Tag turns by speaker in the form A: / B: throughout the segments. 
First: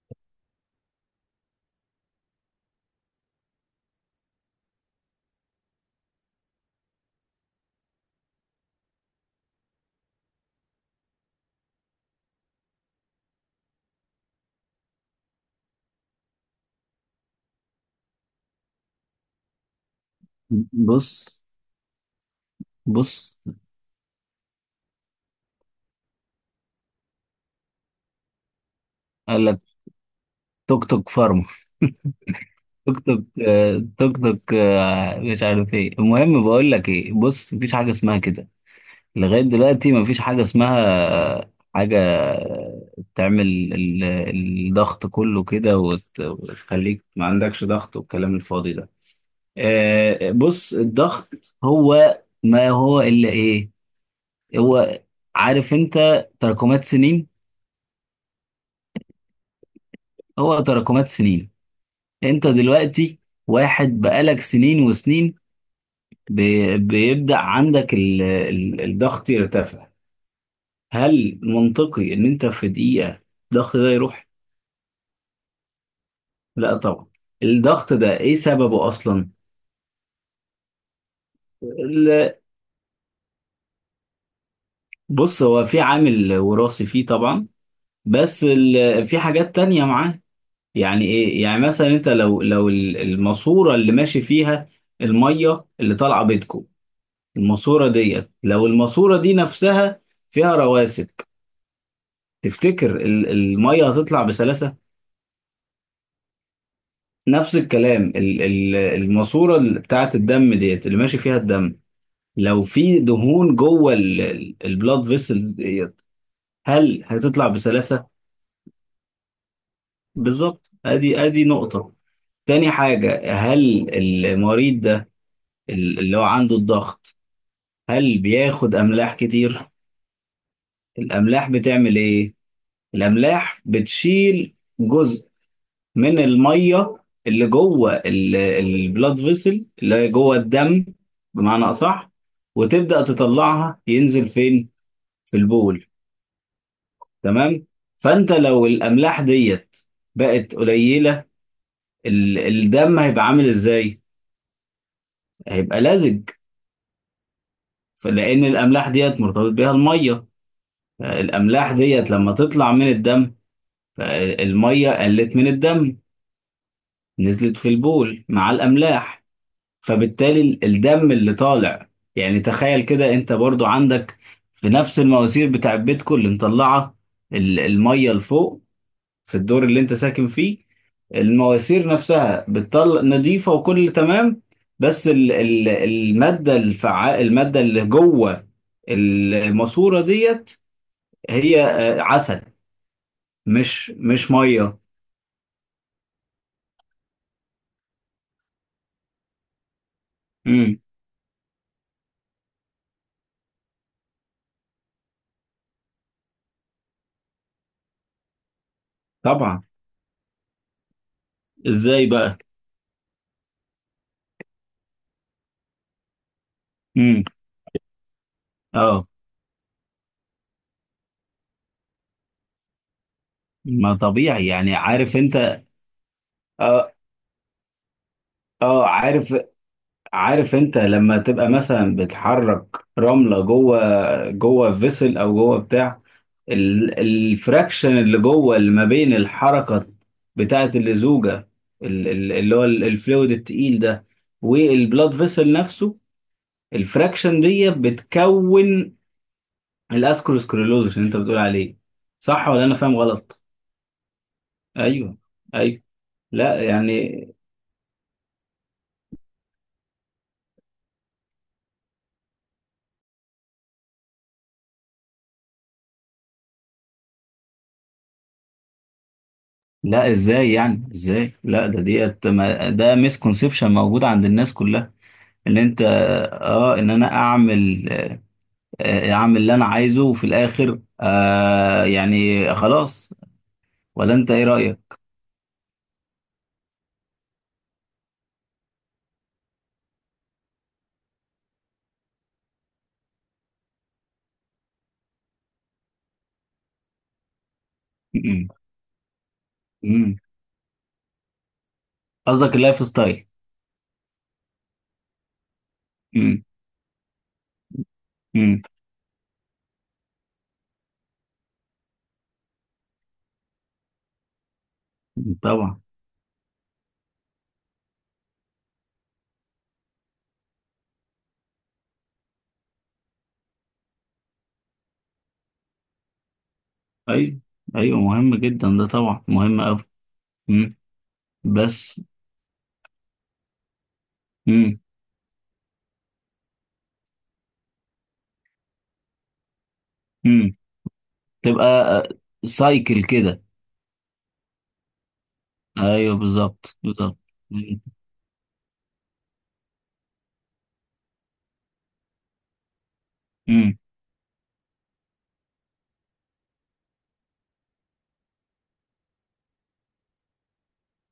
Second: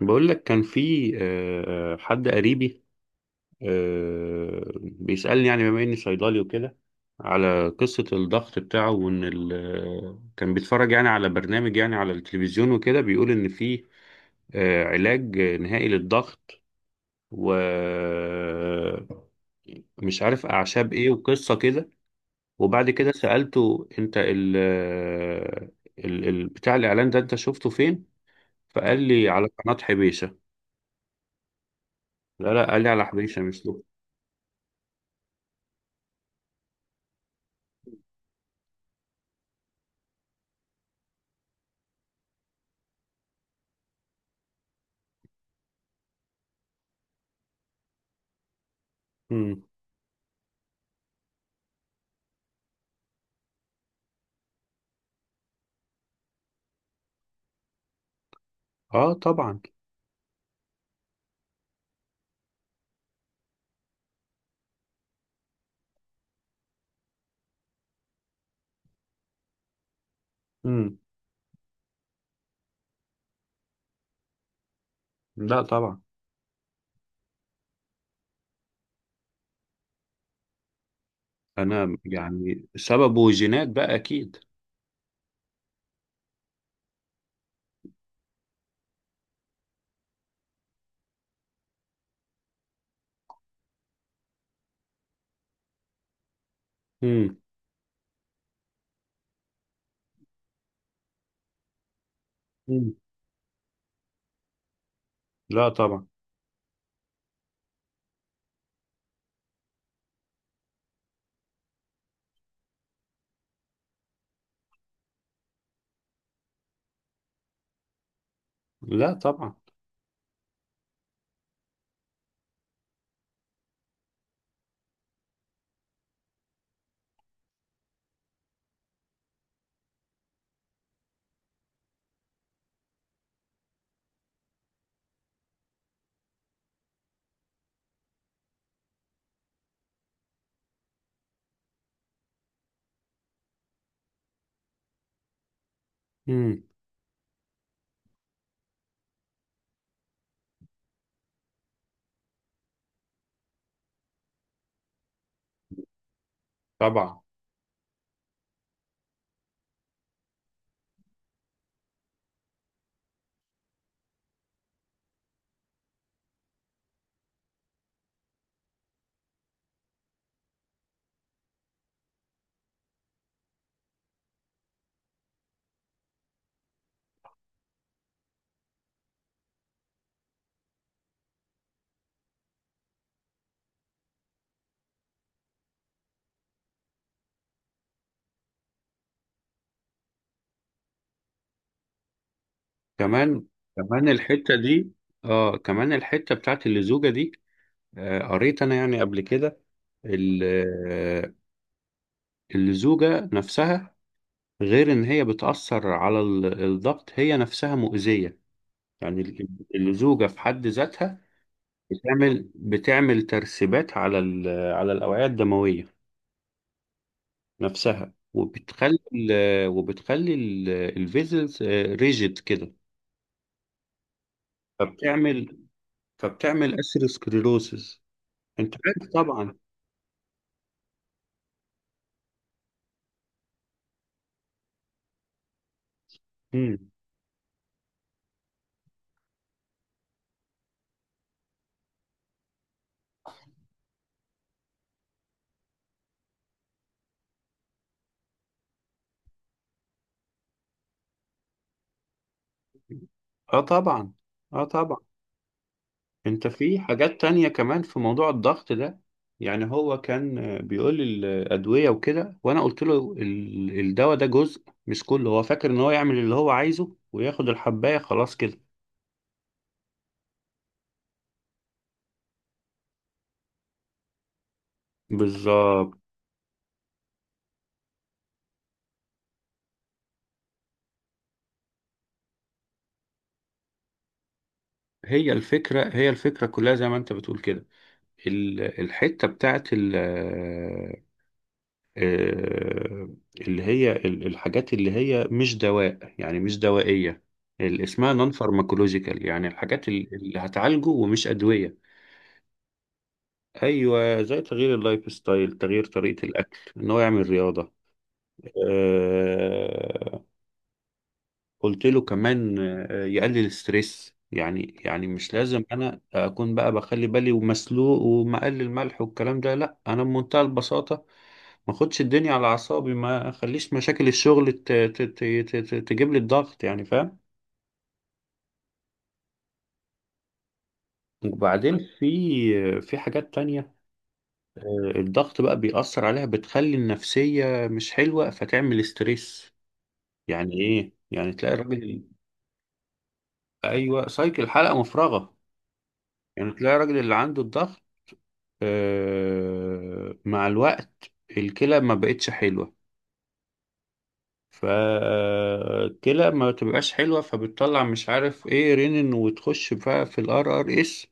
A: بقول لك كان في حد قريبي. بيسألني يعني بما إني صيدلي وكده على قصة الضغط بتاعه، وإن كان بيتفرج يعني على برنامج، يعني على التلفزيون وكده، بيقول إن في علاج نهائي للضغط، و مش عارف أعشاب إيه
B: بص
A: وقصة كده. وبعد كده
B: بص
A: سألته أنت ال آه، ال ال- بتاع الإعلان ده أنت شفته فين؟ فقال لي
B: قال
A: على
B: لك
A: قناة حبيشة.
B: توك توك فارما،
A: لا لا، قال لي
B: توك
A: على
B: توك
A: حبيشة مش له.
B: توك توك مش عارف ايه. المهم بقول لك ايه، بص، مفيش حاجه اسمها كده لغايه دلوقتي. مفيش حاجه اسمها حاجه تعمل ال- الضغط كله كده وتخليك ما عندكش ضغط والكلام الفاضي ده.
A: مم.
B: بص، الضغط هو ما هو الا ايه؟ هو، عارف انت، تراكمات سنين.
A: اه طبعا.
B: هو تراكمات سنين. انت دلوقتي واحد بقالك سنين وسنين بيبدأ عندك الضغط يرتفع.
A: مم.
B: هل منطقي ان انت في دقيقة الضغط ده يروح؟
A: لا طبعا.
B: لا طبعا. الضغط ده ايه سببه اصلا؟
A: انا
B: ال-
A: يعني سببه جينات بقى اكيد.
B: بص، هو في عامل وراثي فيه طبعا، بس في حاجات تانية معاه. يعني ايه؟ يعني مثلا انت لو لو الماسورة اللي ماشي فيها المية اللي طالعة بيتكم،
A: مم.
B: الماسورة ديت، لو الماسورة دي نفسها فيها رواسب،
A: مم.
B: تفتكر المية هتطلع بسلاسة؟
A: لا طبعا.
B: نفس الكلام، الماسورة بتاعة الدم ديت اللي ماشي فيها الدم، لو في دهون جوه البلاد فيسلز ديت، هل هتطلع بسلاسة؟
A: لا طبعا.
B: بالظبط. ادي ادي نقطة. تاني حاجة، هل المريض ده اللي هو عنده الضغط هل بياخد أملاح كتير؟ الأملاح بتعمل إيه؟ الأملاح بتشيل جزء من الميه اللي جوه البلاد فيسل اللي هي جوه الدم، بمعنى اصح، وتبدا تطلعها ينزل فين؟ في البول.
A: مم.
B: تمام. فانت لو الاملاح ديت بقت قليله، الدم هيبقى عامل ازاي؟ هيبقى لزج.
A: طبعا.
B: فلان الاملاح ديت مرتبط بيها الميه، الاملاح ديت لما تطلع من الدم، الميه قلت من الدم، نزلت في البول مع الاملاح، فبالتالي الدم اللي طالع. يعني تخيل كده انت برضو عندك في نفس المواسير بتاع بيتكم اللي مطلعه الميه لفوق في الدور اللي انت ساكن فيه، المواسير نفسها بتطلع نظيفه وكل تمام، بس ال الماده الفعال، الماده اللي جوه الماسوره ديت، هي عسل،
A: كمان.
B: مش
A: كمان
B: مش
A: الحتة
B: ميه.
A: دي. اه كمان الحتة بتاعت اللزوجة دي. آه قريت انا يعني قبل كده ال-
B: امم،
A: آه، اللزوجة نفسها، غير ان هي بتأثر على الضغط، هي نفسها مؤذية، يعني
B: طبعا.
A: اللزوجة في حد ذاتها
B: ازاي بقى؟
A: بتعمل ترسبات على على الأوعية الدموية
B: امم.
A: نفسها، وبتخلي
B: اه،
A: ال- وبتخلي الفيزلز ريجيد كده،
B: ما طبيعي يعني، عارف
A: فبتعمل
B: انت.
A: فبتعمل
B: آه،
A: أثيروسكليروسيس أنت
B: اه
A: عارف
B: عارف.
A: طبعا.
B: عارف انت لما تبقى مثلا بتحرك رملة جوه، جوه فيسل او جوه بتاع
A: مم.
B: الفراكشن اللي جوه اللي ما بين الحركة بتاعة اللزوجة، اللي هو الفلويد التقيل ده والبلاد فيسل نفسه، الفراكشن دي بتكون الاسكروسكليروز اللي انت بتقول عليه، صح ولا انا فاهم غلط؟
A: اه طبعا. اه طبعا.
B: ايوه، ايوه.
A: انت
B: لا
A: في
B: يعني،
A: حاجات تانية كمان في موضوع الضغط ده، يعني هو كان بيقول لي الأدوية وكده، وانا قلت له الدواء ده جزء مش كله، هو فاكر ان هو يعمل اللي هو عايزه وياخد الحباية خلاص كده.
B: لا ازاي يعني ازاي؟ لا، ده ديت ده مسكونسبشن موجود عند الناس كلها، ان انت
A: بالظبط.
B: اه، ان انا اعمل اعمل اللي انا عايزه وفي الاخر آه يعني خلاص. ولا انت ايه رأيك؟
A: هي الفكرة كلها زي ما انت بتقول كده، ال- الحتة بتاعت ال- آه، اللي هي ال- الحاجات اللي هي مش دواء، يعني مش دوائية، اللي اسمها نون
B: م-م.
A: فارماكولوجيكال، يعني الحاجات
B: م-م.
A: اللي هتعالجه ومش أدوية.
B: قصدك اللايف ستايل.
A: ايوه، زي تغيير اللايف ستايل، تغيير طريقة
B: م-م.
A: الاكل، ان هو يعمل رياضة.
B: م-م.
A: آه، قلت له كمان يقلل الستريس، يعني مش لازم
B: طبعا.
A: انا اكون بقى بخلي بالي ومسلوق ومقلل ملح والكلام ده، لا انا بمنتهى البساطة ما اخدش الدنيا على اعصابي، ما اخليش مشاكل الشغل تجيب لي الضغط، يعني فاهم.
B: ايوه، ايوه، مهم جدا ده، طبعا مهم قوي.
A: وبعدين
B: بس.
A: في حاجات تانية،
B: م-م.
A: الضغط بقى بيأثر عليها بتخلي النفسية مش حلوة فتعمل ستريس،
B: م-م.
A: يعني ايه، يعني تلاقي
B: تبقى
A: الراجل.
B: سايكل كده.
A: ايوه سايكل، حلقة مفرغة.
B: ايوه،
A: يعني تلاقي
B: بالظبط
A: الراجل اللي
B: بالظبط.
A: عنده
B: م-م.
A: الضغط مع الوقت الكلى ما بقتش حلوة، فالكلى ما تبقاش حلوة فبتطلع مش عارف ايه رينين وتخش بقى في الار ار اس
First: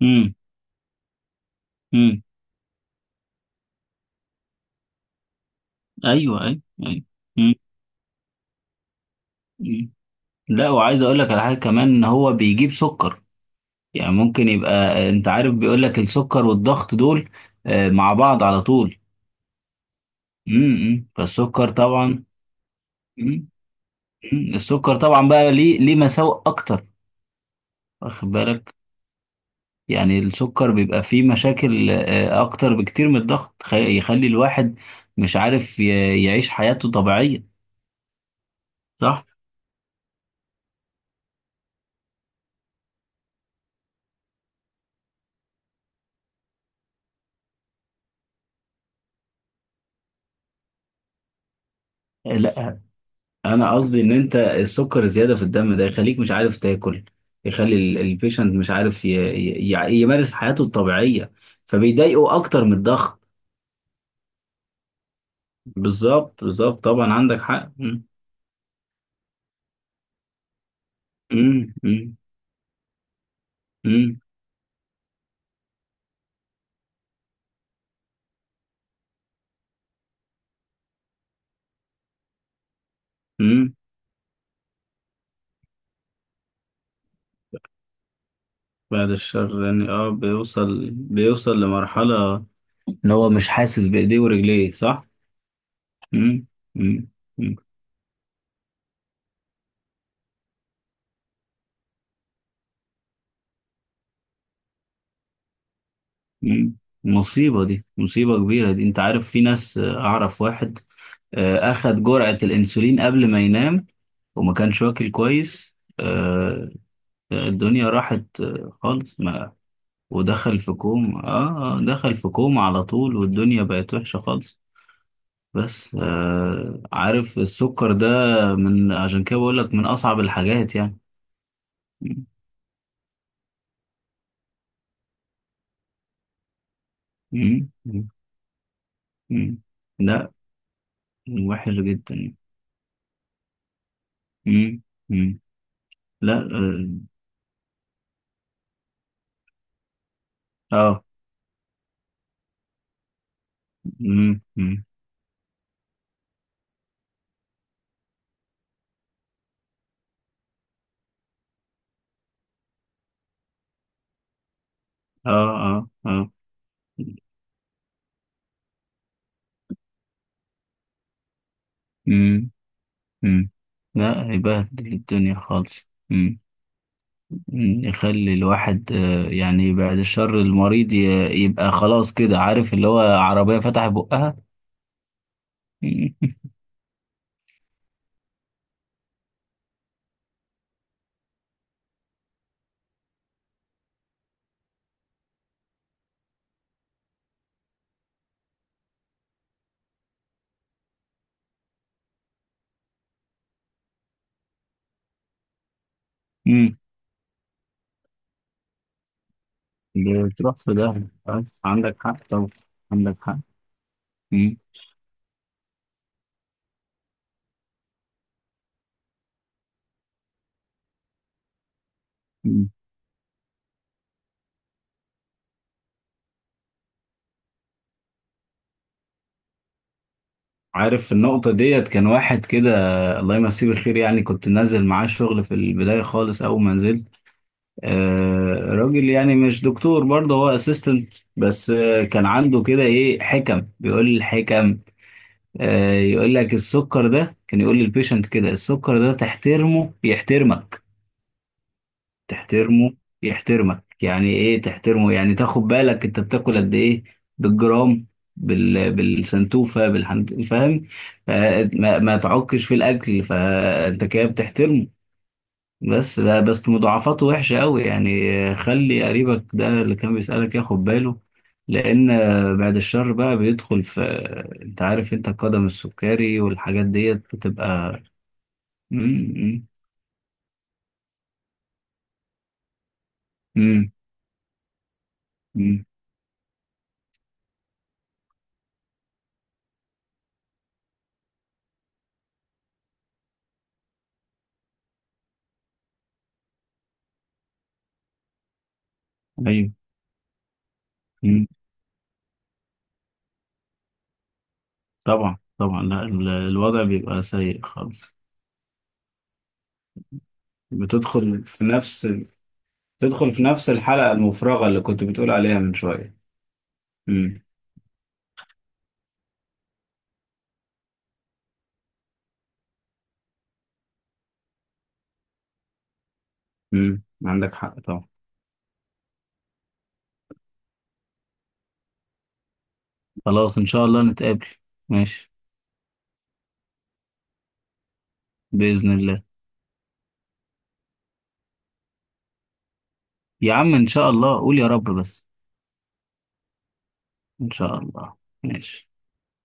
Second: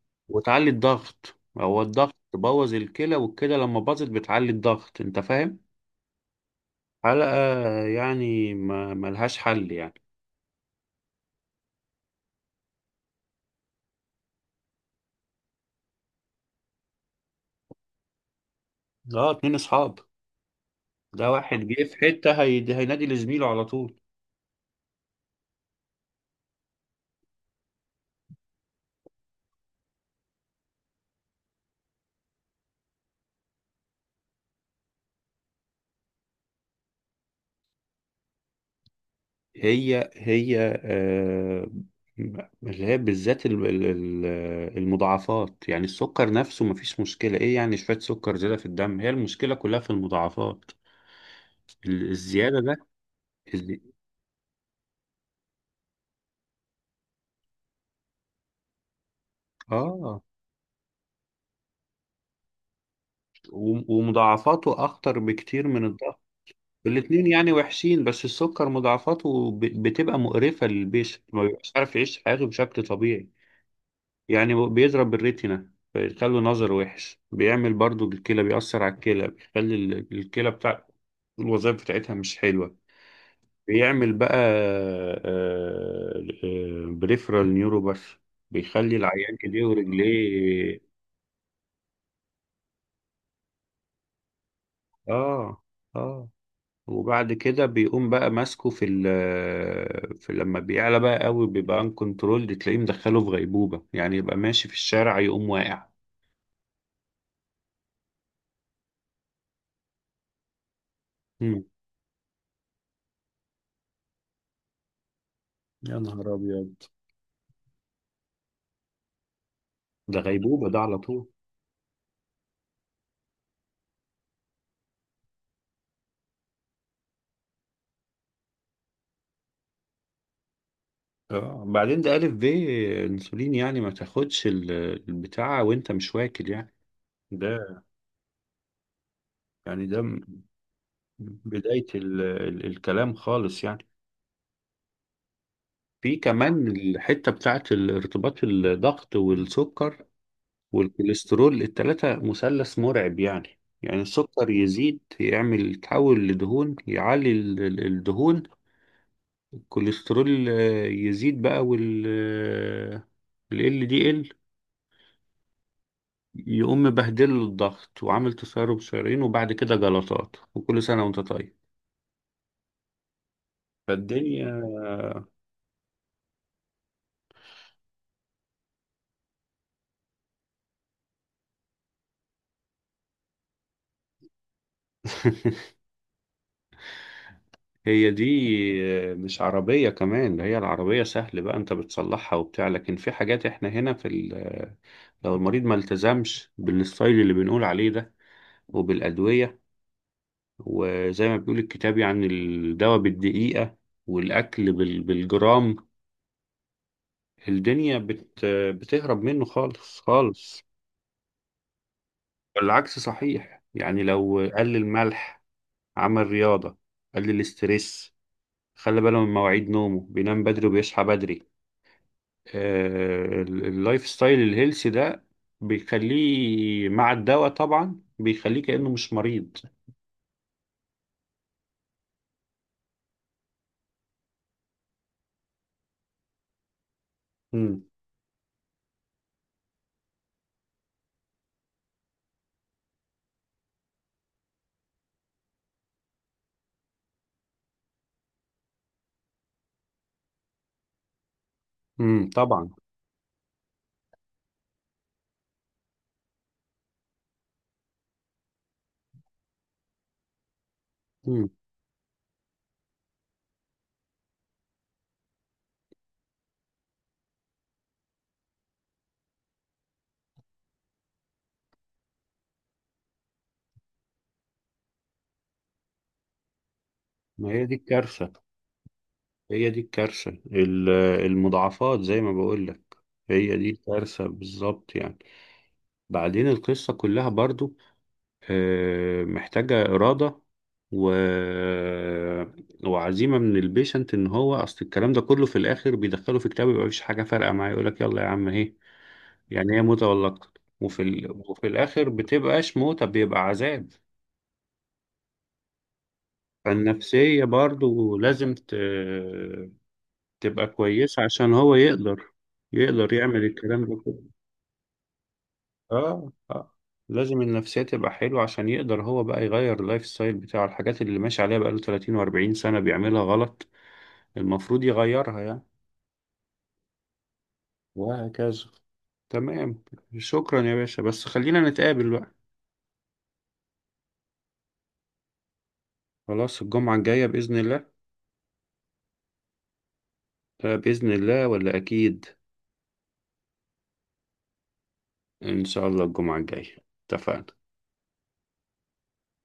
B: م-م.
A: وتعلي الضغط، هو الضغط
B: م-م.
A: بوظ الكلى والكلى لما باظت بتعلي الضغط، انت فاهم.
B: ايوه ايوه ايوه.
A: حلقة،
B: مم.
A: يعني ما ملهاش حل
B: مم.
A: يعني.
B: لا، وعايز اقول لك على حاجه كمان، ان هو بيجيب سكر. يعني ممكن يبقى انت عارف، بيقول لك السكر والضغط دول مع بعض على طول.
A: اه اتنين اصحاب.
B: امم،
A: ده واحد
B: فالسكر
A: جه في
B: طبعا.
A: حتة هينادي لزميله
B: مم.
A: على طول.
B: مم. السكر طبعا بقى ليه ليه مساوئ اكتر، واخد بالك. يعني السكر بيبقى فيه مشاكل اكتر بكتير من الضغط. يخلي الواحد مش عارف يعيش حياته طبيعيه، صح؟
A: هي هي آه، اللي هي بالذات المضاعفات، يعني السكر نفسه مفيش مشكلة، ايه يعني شوية سكر زيادة في الدم، هي المشكلة كلها في المضاعفات الزيادة ده.
B: لا، انا
A: الزي...
B: قصدي ان انت السكر الزياده في الدم ده يخليك مش عارف تاكل. يخلي البيشنت مش عارف
A: اه،
B: يمارس حياته الطبيعيه، فبيضايقه اكتر من الضغط.
A: ومضاعفاته اخطر بكتير من الضغط.
B: بالظبط، بالظبط، طبعا
A: الاتنين
B: عندك
A: يعني
B: حق.
A: وحشين بس السكر مضاعفاته بتبقى مقرفة للبيشنت، ما بيبقاش
B: مم.
A: عارف
B: مم.
A: يعيش حياته بشكل طبيعي،
B: مم.
A: يعني بيضرب الريتنا فيخلي نظر وحش، بيعمل برضو بالكلى، بيأثر على الكلى بيخلي الكلى بتاع الوظائف بتاعتها مش حلوة،
B: مم.
A: بيعمل بقى بريفرال نيوروباث، بيخلي
B: بعد
A: العيان ايديه
B: الشر يعني. اه،
A: ورجليه.
B: بيوصل بيوصل لمرحله ان هو مش حاسس بايديه ورجليه، صح؟
A: اه اه.
B: مم. مم.
A: وبعد
B: مم.
A: كده بيقوم بقى ماسكه في ال في لما بيعلى بقى قوي بيبقى ان كنترول تلاقيه مدخله في غيبوبة، يعني يبقى ماشي في الشارع يقوم واقع.
B: مم. مصيبه دي، مصيبه كبيره دي. انت عارف، في ناس اعرف واحد
A: مم.
B: اخد جرعه الانسولين قبل ما ينام وما كانش واكل كويس.
A: يا نهار
B: آه،
A: أبيض،
B: الدنيا راحت خالص. ما
A: ده
B: ودخل
A: غيبوبة
B: في
A: ده على
B: كوم،
A: طول.
B: اه، دخل في كوم على طول والدنيا بقت وحشة خالص. بس آه، عارف، السكر ده، من عشان كده بقول لك، من أصعب الحاجات يعني.
A: بعدين ده
B: مم،
A: ألف ب الأنسولين، يعني ما تاخدش البتاع وأنت مش واكل يعني.
B: مم،
A: ده
B: مم. مم.
A: يعني
B: لا، وحش
A: بداية ال
B: جدا.
A: ال الكلام خالص يعني.
B: مم، مم.
A: في
B: لا.
A: كمان الحتة بتاعت ارتباط الضغط والسكر
B: اه
A: والكوليسترول، التلاتة مثلث مرعب، يعني
B: مم،
A: السكر
B: مم.
A: يزيد يعمل يتحول لدهون يعلي الدهون، الكوليسترول يزيد بقى وال ال LDL
B: اه اه اه.
A: يقوم مبهدل له الضغط وعامل تسرب شرايين وبعد كده جلطات، وكل سنة وانت طيب.
B: مم، مم. لا،
A: فالدنيا
B: يبهدل الدنيا خالص. مم. يخلي الواحد يعني بعد الشر المريض يبقى خلاص كده، عارف اللي هو، عربية فتح بقها.
A: هي دي، مش عربية كمان ده، هي العربية سهل بقى انت بتصلحها وبتاع، لكن في حاجات احنا هنا في لو المريض ما التزمش بالستايل اللي بنقول عليه ده وبالأدوية، وزي ما بيقول الكتاب يعني الدواء بالدقيقة والأكل بالجرام،
B: مم.
A: الدنيا بتهرب منه خالص
B: بتروح
A: خالص.
B: في ده. عندك حق طبعا.
A: والعكس
B: عندك حق.
A: صحيح، يعني لو
B: مم.
A: قلل ملح، عمل رياضة، قلل الاسترس، خلى باله من مواعيد نومه بينام بدري وبيصحى بدري،
B: مم.
A: اللايف ستايل الهيلثي ده بيخليه مع الدواء طبعا بيخليه كأنه مش مريض.
B: عارف النقطة ديت، كان واحد كده، الله يمسيه بالخير، يعني كنت نازل معاه الشغل في البداية خالص، أول ما نزلت،
A: امم.
B: آه، راجل يعني مش دكتور برضه، هو اسيستنت بس، آه كان عنده كده إيه، حكم، بيقول الحكم يقول لك السكر ده، كان يقول للبيشنت كده: السكر ده تحترمه يحترمك.
A: طبعا.
B: تحترمه يحترمك. يعني ايه تحترمه؟ يعني تاخد بالك انت بتاكل قد ايه، بالجرام، بالسنتوفة بالحنت، فاهم.
A: امم.
B: ما تعكش في الاكل، فانت كده بتحترمه. بس لا، بس مضاعفاته وحشة قوي يعني. خلي قريبك ده اللي كان بيسألك ياخد باله، لأن بعد الشر بقى، بيدخل في، أنت عارف أنت، القدم السكري والحاجات ديت
A: ما هي دي
B: بتبقى.
A: الكارثة،
B: مم، مم،
A: هي دي الكارثة المضاعفات زي ما بقول لك، هي دي
B: مم،
A: الكارثة بالظبط يعني.
B: مم.
A: بعدين القصة كلها برضو محتاجة إرادة و... وعزيمة من البيشنت، إن هو أصل الكلام ده كله في الآخر بيدخله في كتاب، يبقى مفيش حاجة فارقة معاه، يقولك يلا يا عم أهي،
B: أيوه.
A: يعني هي موتة ولا أكتر، وفي
B: مم.
A: وفي الآخر بتبقاش موتة بيبقى عذاب.
B: طبعا طبعا. لا، الوضع بيبقى
A: فالنفسية
B: سيء خالص.
A: برضو لازم تبقى كويسة
B: بتدخل
A: عشان
B: في
A: هو
B: نفس،
A: يقدر، يقدر
B: بتدخل في
A: يعمل
B: نفس
A: الكلام ده
B: الحلقة
A: كله.
B: المفرغة اللي كنت بتقول عليها من شوية.
A: اه اه. لازم
B: مم،
A: النفسية تبقى حلوة عشان يقدر هو بقى يغير اللايف ستايل بتاعه، الحاجات اللي ماشي عليها بقاله 30 و40 سنة بيعملها غلط، المفروض يغيرها يعني.
B: مم. عندك حق طبعا.
A: وهكذا. تمام. شكرا يا باشا بس خلينا نتقابل بقى.
B: خلاص إن شاء الله نتقابل. ماشي.
A: خلاص الجمعة الجاية بإذن الله.
B: بإذن الله.
A: بإذن الله ولا أكيد.
B: يا عم إن شاء الله، قول يا رب بس.
A: إن شاء الله الجمعة الجاية
B: إن
A: اتفقنا.
B: شاء الله. ماشي.